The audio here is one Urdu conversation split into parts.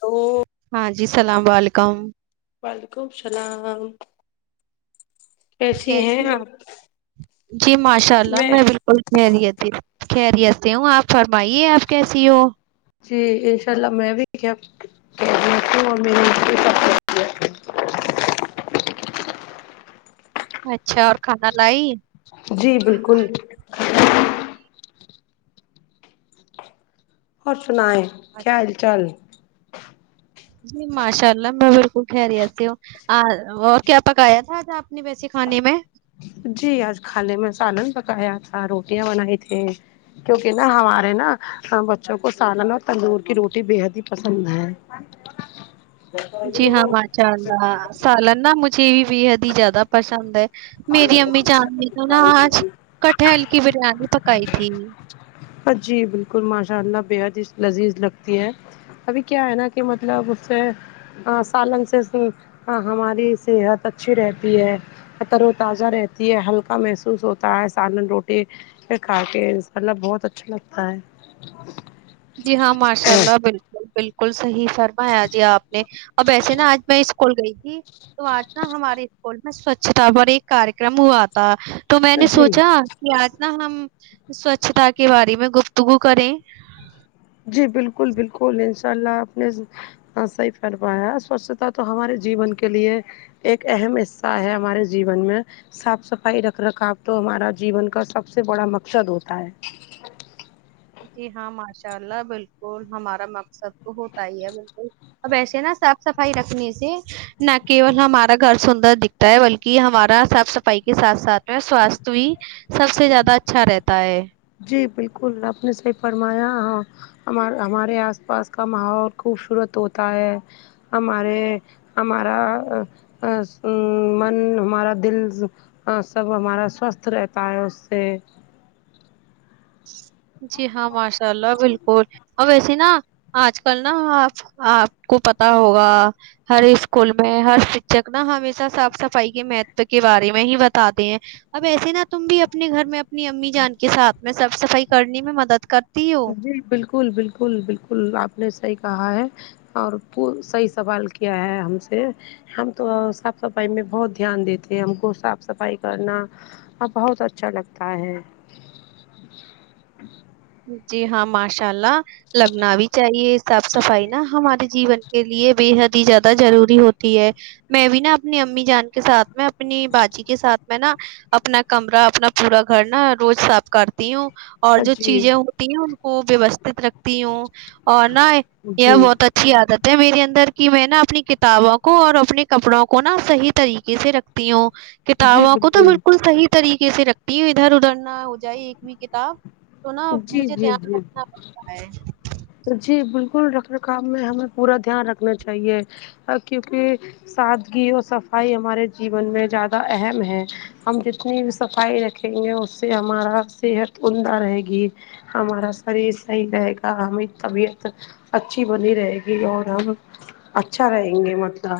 تو ہاں جی اسلام وعلیکم وعلیکم السلام کیسی ہیں ہو آپ جی ماشاء اللہ میں بالکل خیریت پھر خیریت سے ہوں آپ فرمائیے آپ کیسی ہو جی انشاء اللہ میں بھی خیریت [inaudible] اور اچھا اور کھانا لائی جی بالکل اور سنیں کیا اچھا حال چال جی ماشاء اللہ میں بالکل خیریت سے ہو آ اور کیا پکایا تھا آپ نے ویسے کھانے میں جی آج کھانے میں سالن پکایا تھا روٹیاں بنائی تھے کیونکہ نا ہمارے نا بچوں کو سالن اور تندور کی روٹی بےحد ہی پسند ہے جی ہاں ماں چاننا سالن نہا مجھے بھی بے حد ہی زیادہ پسند ہے میری امی چان نے تو نا آج کٹہل کی بریانی پکائی تھی جی بالکل ماشاء اللہ بےحد ہی لذیذ لگتی ہے ابھی کیا ہے نا کہ مطلب اس سے ہاں سالن سے ہماری صحت اچھی رہتی ہے طر و تازہ رہتی ہے ہلکا محسوس ہوتا ہے سالن روٹی کہا کہ کے مطلب بہت اچھا لگتا ہے جی ہاں ماشاء اللہ بالکل بالکل صحیح فرمایا جی آپ نے اب ایسے نا آج میں اسکول گئی تھی تو آج نا ہمارے اسکول میں سوچھتا پر ایک کارکرم ہوا تھا تو میں نے جی سوچا کہ آج نا ہم سوچھتا کے بارے میں گفتگو کریں جی بالکل بالکل انشاء اللہ اپ نے ہا ساہی فرمایا سوچھتا تو ہمارے جیون کے لیے ایک اہم حصہ ہے ہمارے جیون میں صاف صفائی رکھ رکھاؤ تو ہمارا جیون کا سب سے بڑا مقصد ہوتا ہے جی ہاں ماشاء اللہ بالکل ہمارا مقصد تو ہوتا ہی ہے بالکل اب ایسے نا صاف صفائی رکھنے سے نہ کیول ہمارا گھر سندر دکھتا ہے بلکہ ہمارا صاف صفائی کے ساتھ ساتھ میں سواستھ بھی سب سے زیادہ اچھا رہتا ہے جی بالکل آپ نے صحیح فرمایا ہاں ہمار ہمارے آس پاس کا ماحول خوبصورت ہوتا ہے ہمارے ہمارا من ہمارا دل ہاں سب ہمارا سوستھ رہتا ہے اس سے جی ہاں ماشاء اللہ بالکل اور ویسیے نا آج کل نا آپ آپ کو پتا ہوگا ہر اسکول میں ہر شکھک نا ہمیشہ صاف صفائی کے مہتو کے بارے میں ہی بتاتے ہیں اب ایسے نہا تم بھی اپنے گھر میں اپنی امی جان کے سھ میں صف صفائی کرنے میں مدد کر جی بالکل بالکل بالکل آپ نے صحیح کہا ہے اور پ صحیح سوال کیا ہے ہم سے ہم تو صاف صفائی میں بہت دھیان دیتے ہیں ہم کو صاف صفائی کرنا اب بہت اچھا لگتا ہے جی ہاں ماشاء اللہ لگنا بھی چاہیے صاف صفائی نا ہمارے جیون کے لیے بے حد ہی زیادہ ضروری ہوتی ہے میں بھی نا اپنی امی جان کے ساتھ میں اپنی باجی کے ساتھ میں نا اپنا کمرہ اپنا پورا گھر نا روز صاف کرتی ہوں اور جو جی چیزیں ہوتی ان کو ووستھت رکھتی ہوں اور نہا یہ جی بہت اچا اچھی عادت ہے میرے اندر کہ میں نا اپنی کتابوں کو اور اپنے کپڑوں کو نا صحیح طریقے سے رکھ تی ہ کتابوں کو تو بالکل صحیح طریقے سے رکھتی ہ ادھر ادھر نہ ہو جائے ایک بھی کتاب تو نا جی مجھے جی دھیان جی رکھنا پڑتا ہے جی بالکل رکھ رکھم میں ہمیں پورا دھیان رکھنا چاہیے کیونکہ سادگی اور صفائی ہمارے جیون میں زیادہ اہم ہے ہم جتنی بھی صفائی رکھیں گے اس سے ہمارا صحت عمدہ رہے گی ہمارا شریر صحیح رہے گا ہمیں طبیعت اچھی بنی رہے گی اور ہم اچھا رہیں گے مطلب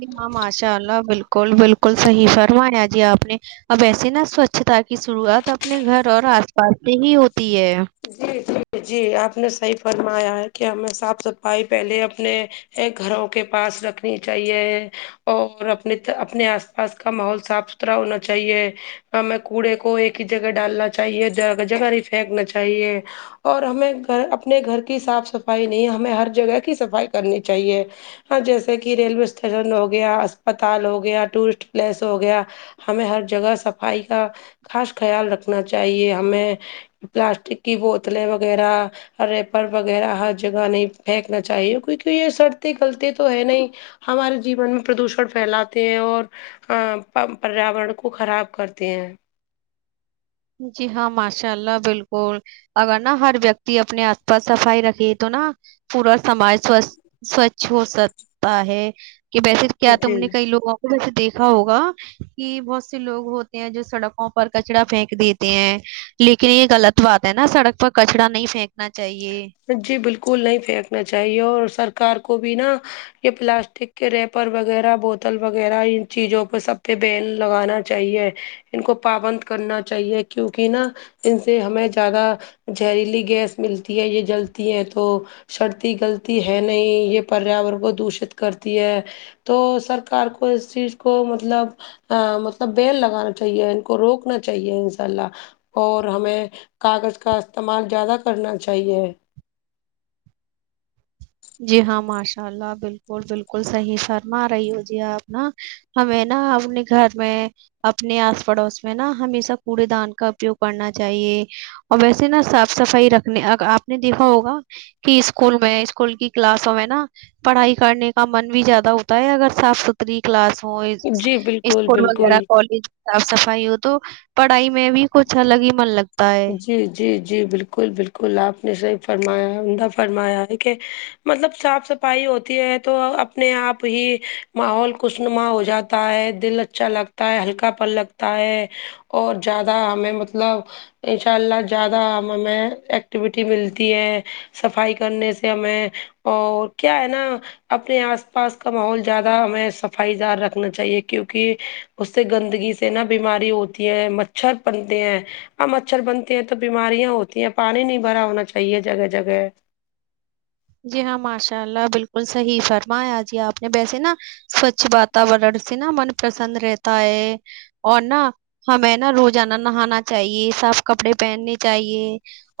جی ہاں ماشاء اللہ بالکل بالکل صحی فرماانیا جی آپ نے اب ایسے نا سوچھتا کی شروعات اپنے گھر اور آس پاس سے ہی ہوتی ہے جی جی جی آپ نے صحیح فرمایا ہے کہ ہمیں صاف صفائی پہلے اپنے گھروں کے پاس رکھنی چاہیے اور اپنے اپنے آس پاس کا ماحول صاف ترا ہونا چاہیے ہمیں کوڑے کو ایک ہی جگہ ڈالنا چاہیے جگہ ہی پھینکنا چاہیے ساہی ہے اور ہمیں گھر اپنے گھر کی صاف صفائی نہیں ہمیں ہر جگہ کی صفائی کرنی چاہیے ہاں جیسے کہ ریلوے اسٹیشن ہو گیا اسپتال ہو گیا ٹورسٹ پلیس ہو گیا ہمیں ہر جگہ صفائی کا خاص خیال رکھنا چاہیے ہمیں پلاسٹک کی بوتلیں وغیرہ ریپر وغیرہ ہر جگہ نہیں پھینکنا چاہیے کیونکہ یہ سرطیں غلتے تو ہے نہیں ہمارے جیون میں پردوشن پھیلاتے ہیں اور ا پریاورن کو خراب کرتے ہیں جی ہاں ماشاء اللہ بالکل اگر نا ہر ویکتی اپنے آس پاس صفائی رکھے تو نا پورا سماج سوھ سوچھ ہو سکتا ہے کہ بیسے کیا تم جی نے کئی لوگوں جیسے دیکھا ہوگا کہ بہت سے لوگ ہوتے ہیں جو سڑکوں پر کچرا پھینک دیتے ہیں لیکن یہ غلط بات ہے نا سڑک پر کچڑا نہیں پھینکنا چاہیے جی بلکل نہیں پھینکنا چاہیے اور سرکار کو بھی نا یہ پلاسٹک کے ریپر وغیرہ بوتل وغیرہ ان چیزوں پر سب پہ بیین لگانا چاہیے ان کو پابند کرنا چاہیے کیونکہ نا ان سے ہمیں زیادہ زہریلی گیس ملتی ہے یہ جلتی ہیں تو سرتی گلتی ہے نہیں یہ پریاورن کو دوشت کرتی ہے تو سرکار کو اس چیز کو مطلب ا مطلب بیل لگانا چاہیے ان کو روکنا چاہیے ان شاء اللہ اور ہمیں کاغذ کا استعمال زیادہ کرنا چاہیے جی ہاں ماشاء اللہ بلکل بلکل صحیح شرما رہی ہو جی آپ نا ہمیں نا اپنے گھر میں اپنے آس پڑوس میں نا ہمیشہ کوڑے دان کا اپیوگ کرنا چاہیے اور ویسے نا صاف صفائی رکھنے ا آپ نے دیکھا ہوگا کہ اسکول میں اسکول کی کلاسوں میں نا پڑھائی کرنے کا من بھی زیادہ ہوتا ہے اگر صاف ستھرا تھری کلاس ہو جی بالکل اسکول بالکل وغیرہ کالج صاف صفائی ہو تو پڑھائی میں بھی کچھ الگ ہی من لگتا ہے جی جی جی بلکل بلکل آپ نے صحی فرمایا ان فرمایا ہے کہ مطلب صاف صفائی ہوتی ہے تو اپنے آپ ہی ماحول خوشنما ہو جاتا ہے دل اا اچھا لگتا ہے ہلکا پل لگتا ہے اور زیادہ ہمیں مطلب ان شاء اللہ زیادہ ہمیں ایکٹیویٹی ملتی ہے صفائی کرنے سے ہمیں اور کیا ہے نا اپنے آس پاس کا ماحول زیادہ ہمیں صفائی دار رکھنا چاہیے کیونکہ اس سے گندگی سے نا بیماری ہوتی ہے مچھر پنتے ہیں ا مچھر بنتے ہیں تو بیماریاں ہوتی ہیں پانی نہیں بھرا ہونا چاہیے جگہ جگہ جی ہاں ماشاء اللہ بلکل صحیح فرمایا جی آپ نے ویسے نا سوچھ واتورن سے نا من پرسن رہتا ہے اور نہ ہمیں نا روزانہ نہانا چاہیے صاف کپڑے پہننے چاہیے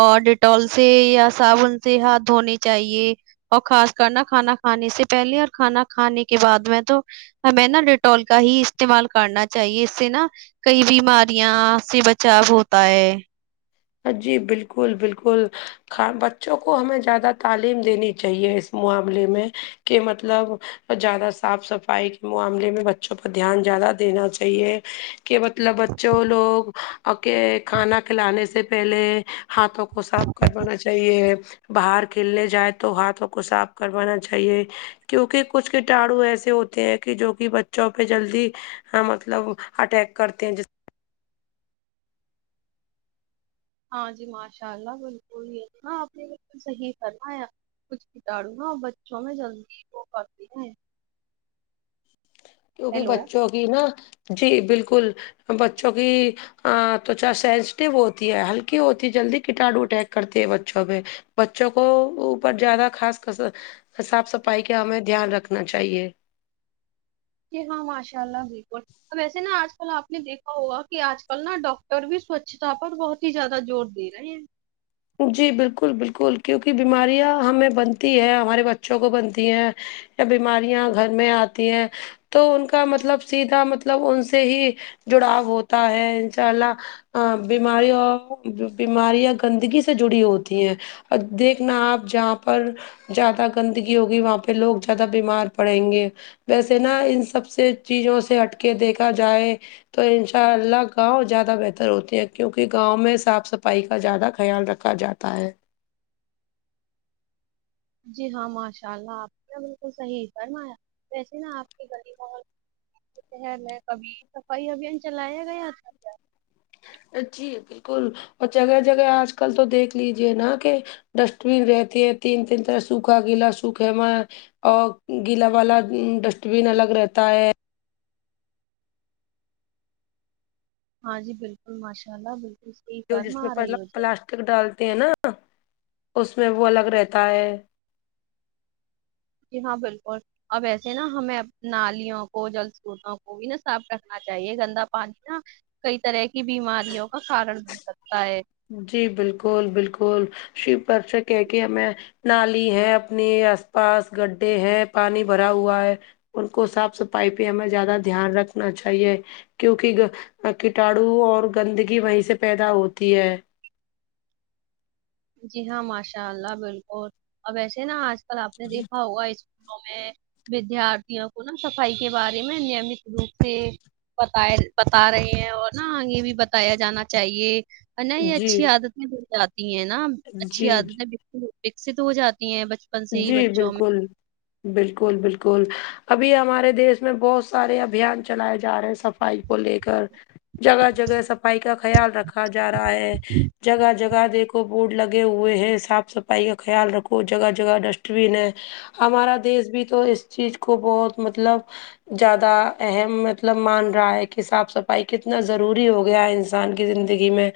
اور ڈیٹال سے یا صابن سے ہاتھ دھونے چاہیے اور خاص کر نہ کھانا کھانے سے پہلے اور کھانا کھانے کے بعد میں تو ہمیں نا ڈیٹول کا ہی استعمال کرنا چاہیے اس سے نا کئی بیماریاں سے بچاؤ ہوتا ہے جی بلکل بلکل بچوں کو ہمیں زیادہ تعلیم دینی چاہیے اس معاملے میں کہ مطلب زیادہ صاف صفائی کے معاملے میں ب بچوں پر دھیان زیادہ دینا چاہیے کہ مطلب بچوں لوگ اک کھانا کھلانے سے پہلے ہاتھوں کو صاف کروانا چاہیے باہر کھیلنے جائے تو ہاتھوں کو صاف کروانا چاہیے کیونکہ کچھ کٹاڑو ایسے ہوتے ہیں کہ جو کہ بچوں پہ جلدی مطلب اٹیک کرتے ہیں جس ہاں جی ماشاء اللہ بلکل ہاں آپ نے بلکل صحیح فرما یا آپ نے کچھ کتانوں بچوں میں جلدی ہو پاتے ہیں کیونکہ بچوں کی نا جی بلکل بچوں کی تو چ سینسٹیو ہوتی ہے ہلکی ہوتی جلدی کٹاڑو اٹیک کرتی ہے بچوں پہ بچوں کو اوپر زیادہ خاص صاف صفائی کا ہمیں دھیان رکھنا چاہیے جی ہاں ماشاء اللہ بلکل اب ویسے نا آج کل آپ نے دیکھا ہوا کہ آج کل نا ڈاکٹر بھی سوچھتا پر بہت زیادہ زور دے رہے ہیں جی بلکل بلکل کیونکہ بیماریاں ہمیں بنتی ہیں ہمارے بچوں کو بنتی ہیں بیماریاں گھر میں آتی ہیں تو ان کا مطلب سیدھا مطلب ان سے ہی جڑاؤ ہوتا ہے انشاء اللہ ہاں بیماری اور بیماریاں گندگی سے جڑی ہوتی ہیں اور دیکھنا آپ جہاں پر جیادہ گندگی ہوگی وہاں پہ لوگ جیادہ بیمار پڑیں گے ویسے نا ان سب سے چیزوں سے ہٹ کے دیکھا جائے تو ان شاء اللہ گاؤں جیادہ بہتر ہوتے ہیں کیونکہ گاؤں میں صاف صفائی کا جیادہ خیال رکھ ا جاتا ہے جی ہاں ماشاء اللہ آپ نے بالکل صحیح فرمایا ویسے نا آپ کی گلی بہت شہر میں کبھی صفائی ابھیان چلایا گیا تھا ا جی بالکل اور جگہ جگہ آج کل تو دیکھ لیجیے نا کہ ڈسٹ بین رہتی ہیں تین تین طرح سوکھا گیلا سوکھے میں اور گیلا والا ڈسٹ بن الگ رہتا ہے ہاں جی بالکل ماشاء اللہ بالکل صحیح فرما رہی ہو جی تک ڈالتے ہیں نا اس میں وہ الگ رہتا ہے جی ہاں بالکل اب ویسے نا ہمیں نالیوں کو جل سروتوں کو بھی نا صاف رکھنا چاہیے گندا پانی نا کئی طرح کی بیماریوں کا کارن بن سکتا ہے جی بالکل بالکل [unintelligible] شیو پررشا [unintelligible] کہ کے میں نالی ہے اپنے آس پاس گڈھے ہیں پانی بھرا ہوا ہے ان کو صاف صفائی پہ ہمیں زیادہ دھیان رکھنا چاہیے کیونکہ کٹاڑو اور گندگی وہیں سے پیدا ہوتی ہے جی ہاں ماشاء اللہ بالکل اب وسے نا آج کل آپ نے دیکھا ہو اس میں ودیارتھیوں کو نا صفائی کے بارے میں نیمت روپ سے بتائے بتا رہے ہیں اور نا یہ بھی بتایا جانا چاہیے نا یہ جی اچھی عادتیں بن جاتی ہیں نا اچھی جی عادتیں بالکل وکست ہو جاتی ہیں ب جی بالکل بالکل بالکل ابھی ہمارے دیش میں بہت سارے ابھیان چلائے جا رہے ہیں صفائی کو لے کر جگہ جگہ صفائی کا خیال رکھا جا رہا ہے جگہ جگہ دیکھو بورڈ لگے ہوئے ہیں صاف صفائی کا خیال رکھو جگہ جگہ ڈسٹ بین ہے ہمارا دیس بھی تو اس چیز کو بہت مطلب جیادہ اہم مطلب مان رہا ہے کہ صاف صفائی کتنا ضروری ہو گیا ہے انسان کی زندگی میں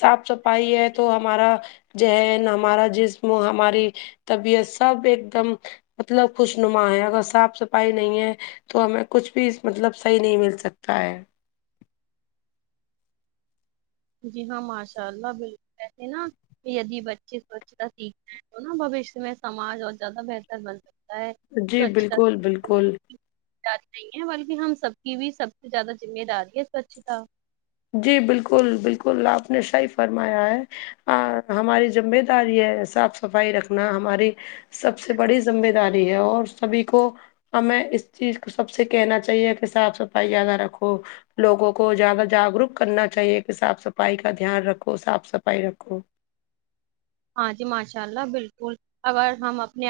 صاف صفائی ہے تو ہمارا جہن ہمارا جسم ہماری طبیعت سب ایک دم مطلب خوش نما ہے اگر صاف صفائی نہیں ہے تو ہمیں کچھ بھی مطلب صحیح نہیں مل سکتا ہے جی ہاں ماشاء اللہ بالکل ایسے نا یدی بچے سوچھتا سیکھتے ہیں تو نا بھووشیہ میں سماج اور زیادہ بہتر بن سکتا ہے جی بالکل بالکل اری نہیں ہے [unintelligible] بلکہ ہم سب کی بھی سب سے زیادہ ذمہ داری ہے سوچھتا جی بالکل بالکل آپ نے صحیح فرمایا ہے ا ہماری ذمہ داری ہے صاف صفائی رکھنا ہماری سب سے بڑی ذمہ داری ہے اور سبھی کو ہمیں اس چیز کو سب سے کہنا چاہیے کہ صاف صفائی زیادہ رکھو لوگوں کو زیادہ جاگروک کرنا چاہیے کہ صاف صفائی کا دھیان رکھو صاف صفائی رکھو ہاں جی ماشاء اللہ بالکل اگر ہم اپنے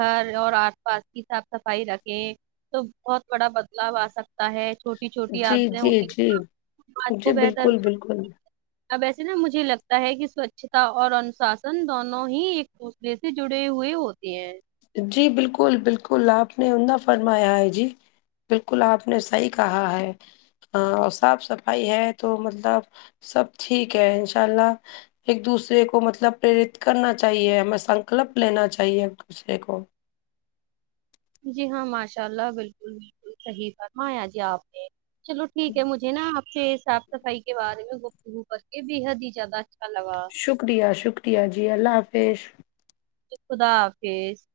گھر اور آس پاس کی صاف صفائی رکھیں تو بہت بڑا بدلاؤ آ سکتا ہے چھوٹی چھوٹی جی عادتیں جی ہوتی جی ہیں نا آج کو جی بہتر بالکل بالکل اب ایسے نا مجھے لگتا ہے کہ ساچواتا اور انوشاسان ان دونو ھی ایک دوسرے سے جڑے ہوۓ ہوتے ہے جی بالکل بالکل آپ نے انہ فرمایا ہے جی بالکل آپ نے صحی کہا ہے صاف صفائی ہے تو مطلب سب ٹھیک ہے انشاء اللہ ایک دوسرے کو مطلب پیرت کرنا چاہیے ہمیں سنکلپ لینا چاہیے ایک دوسرے کو جی ہاں ماشاء اللہ بالکل بالکل صحیح فرمایا جی آپ نے چلو ٹھیک ہے مجھے ج نا آپ سے صاف صفائی کے بارے میں گفتگو کرکے بیحد ھی زیادہ اچھا لگا مجھے شکریہ شکریہ جی اللہ حافظ خدا حافظ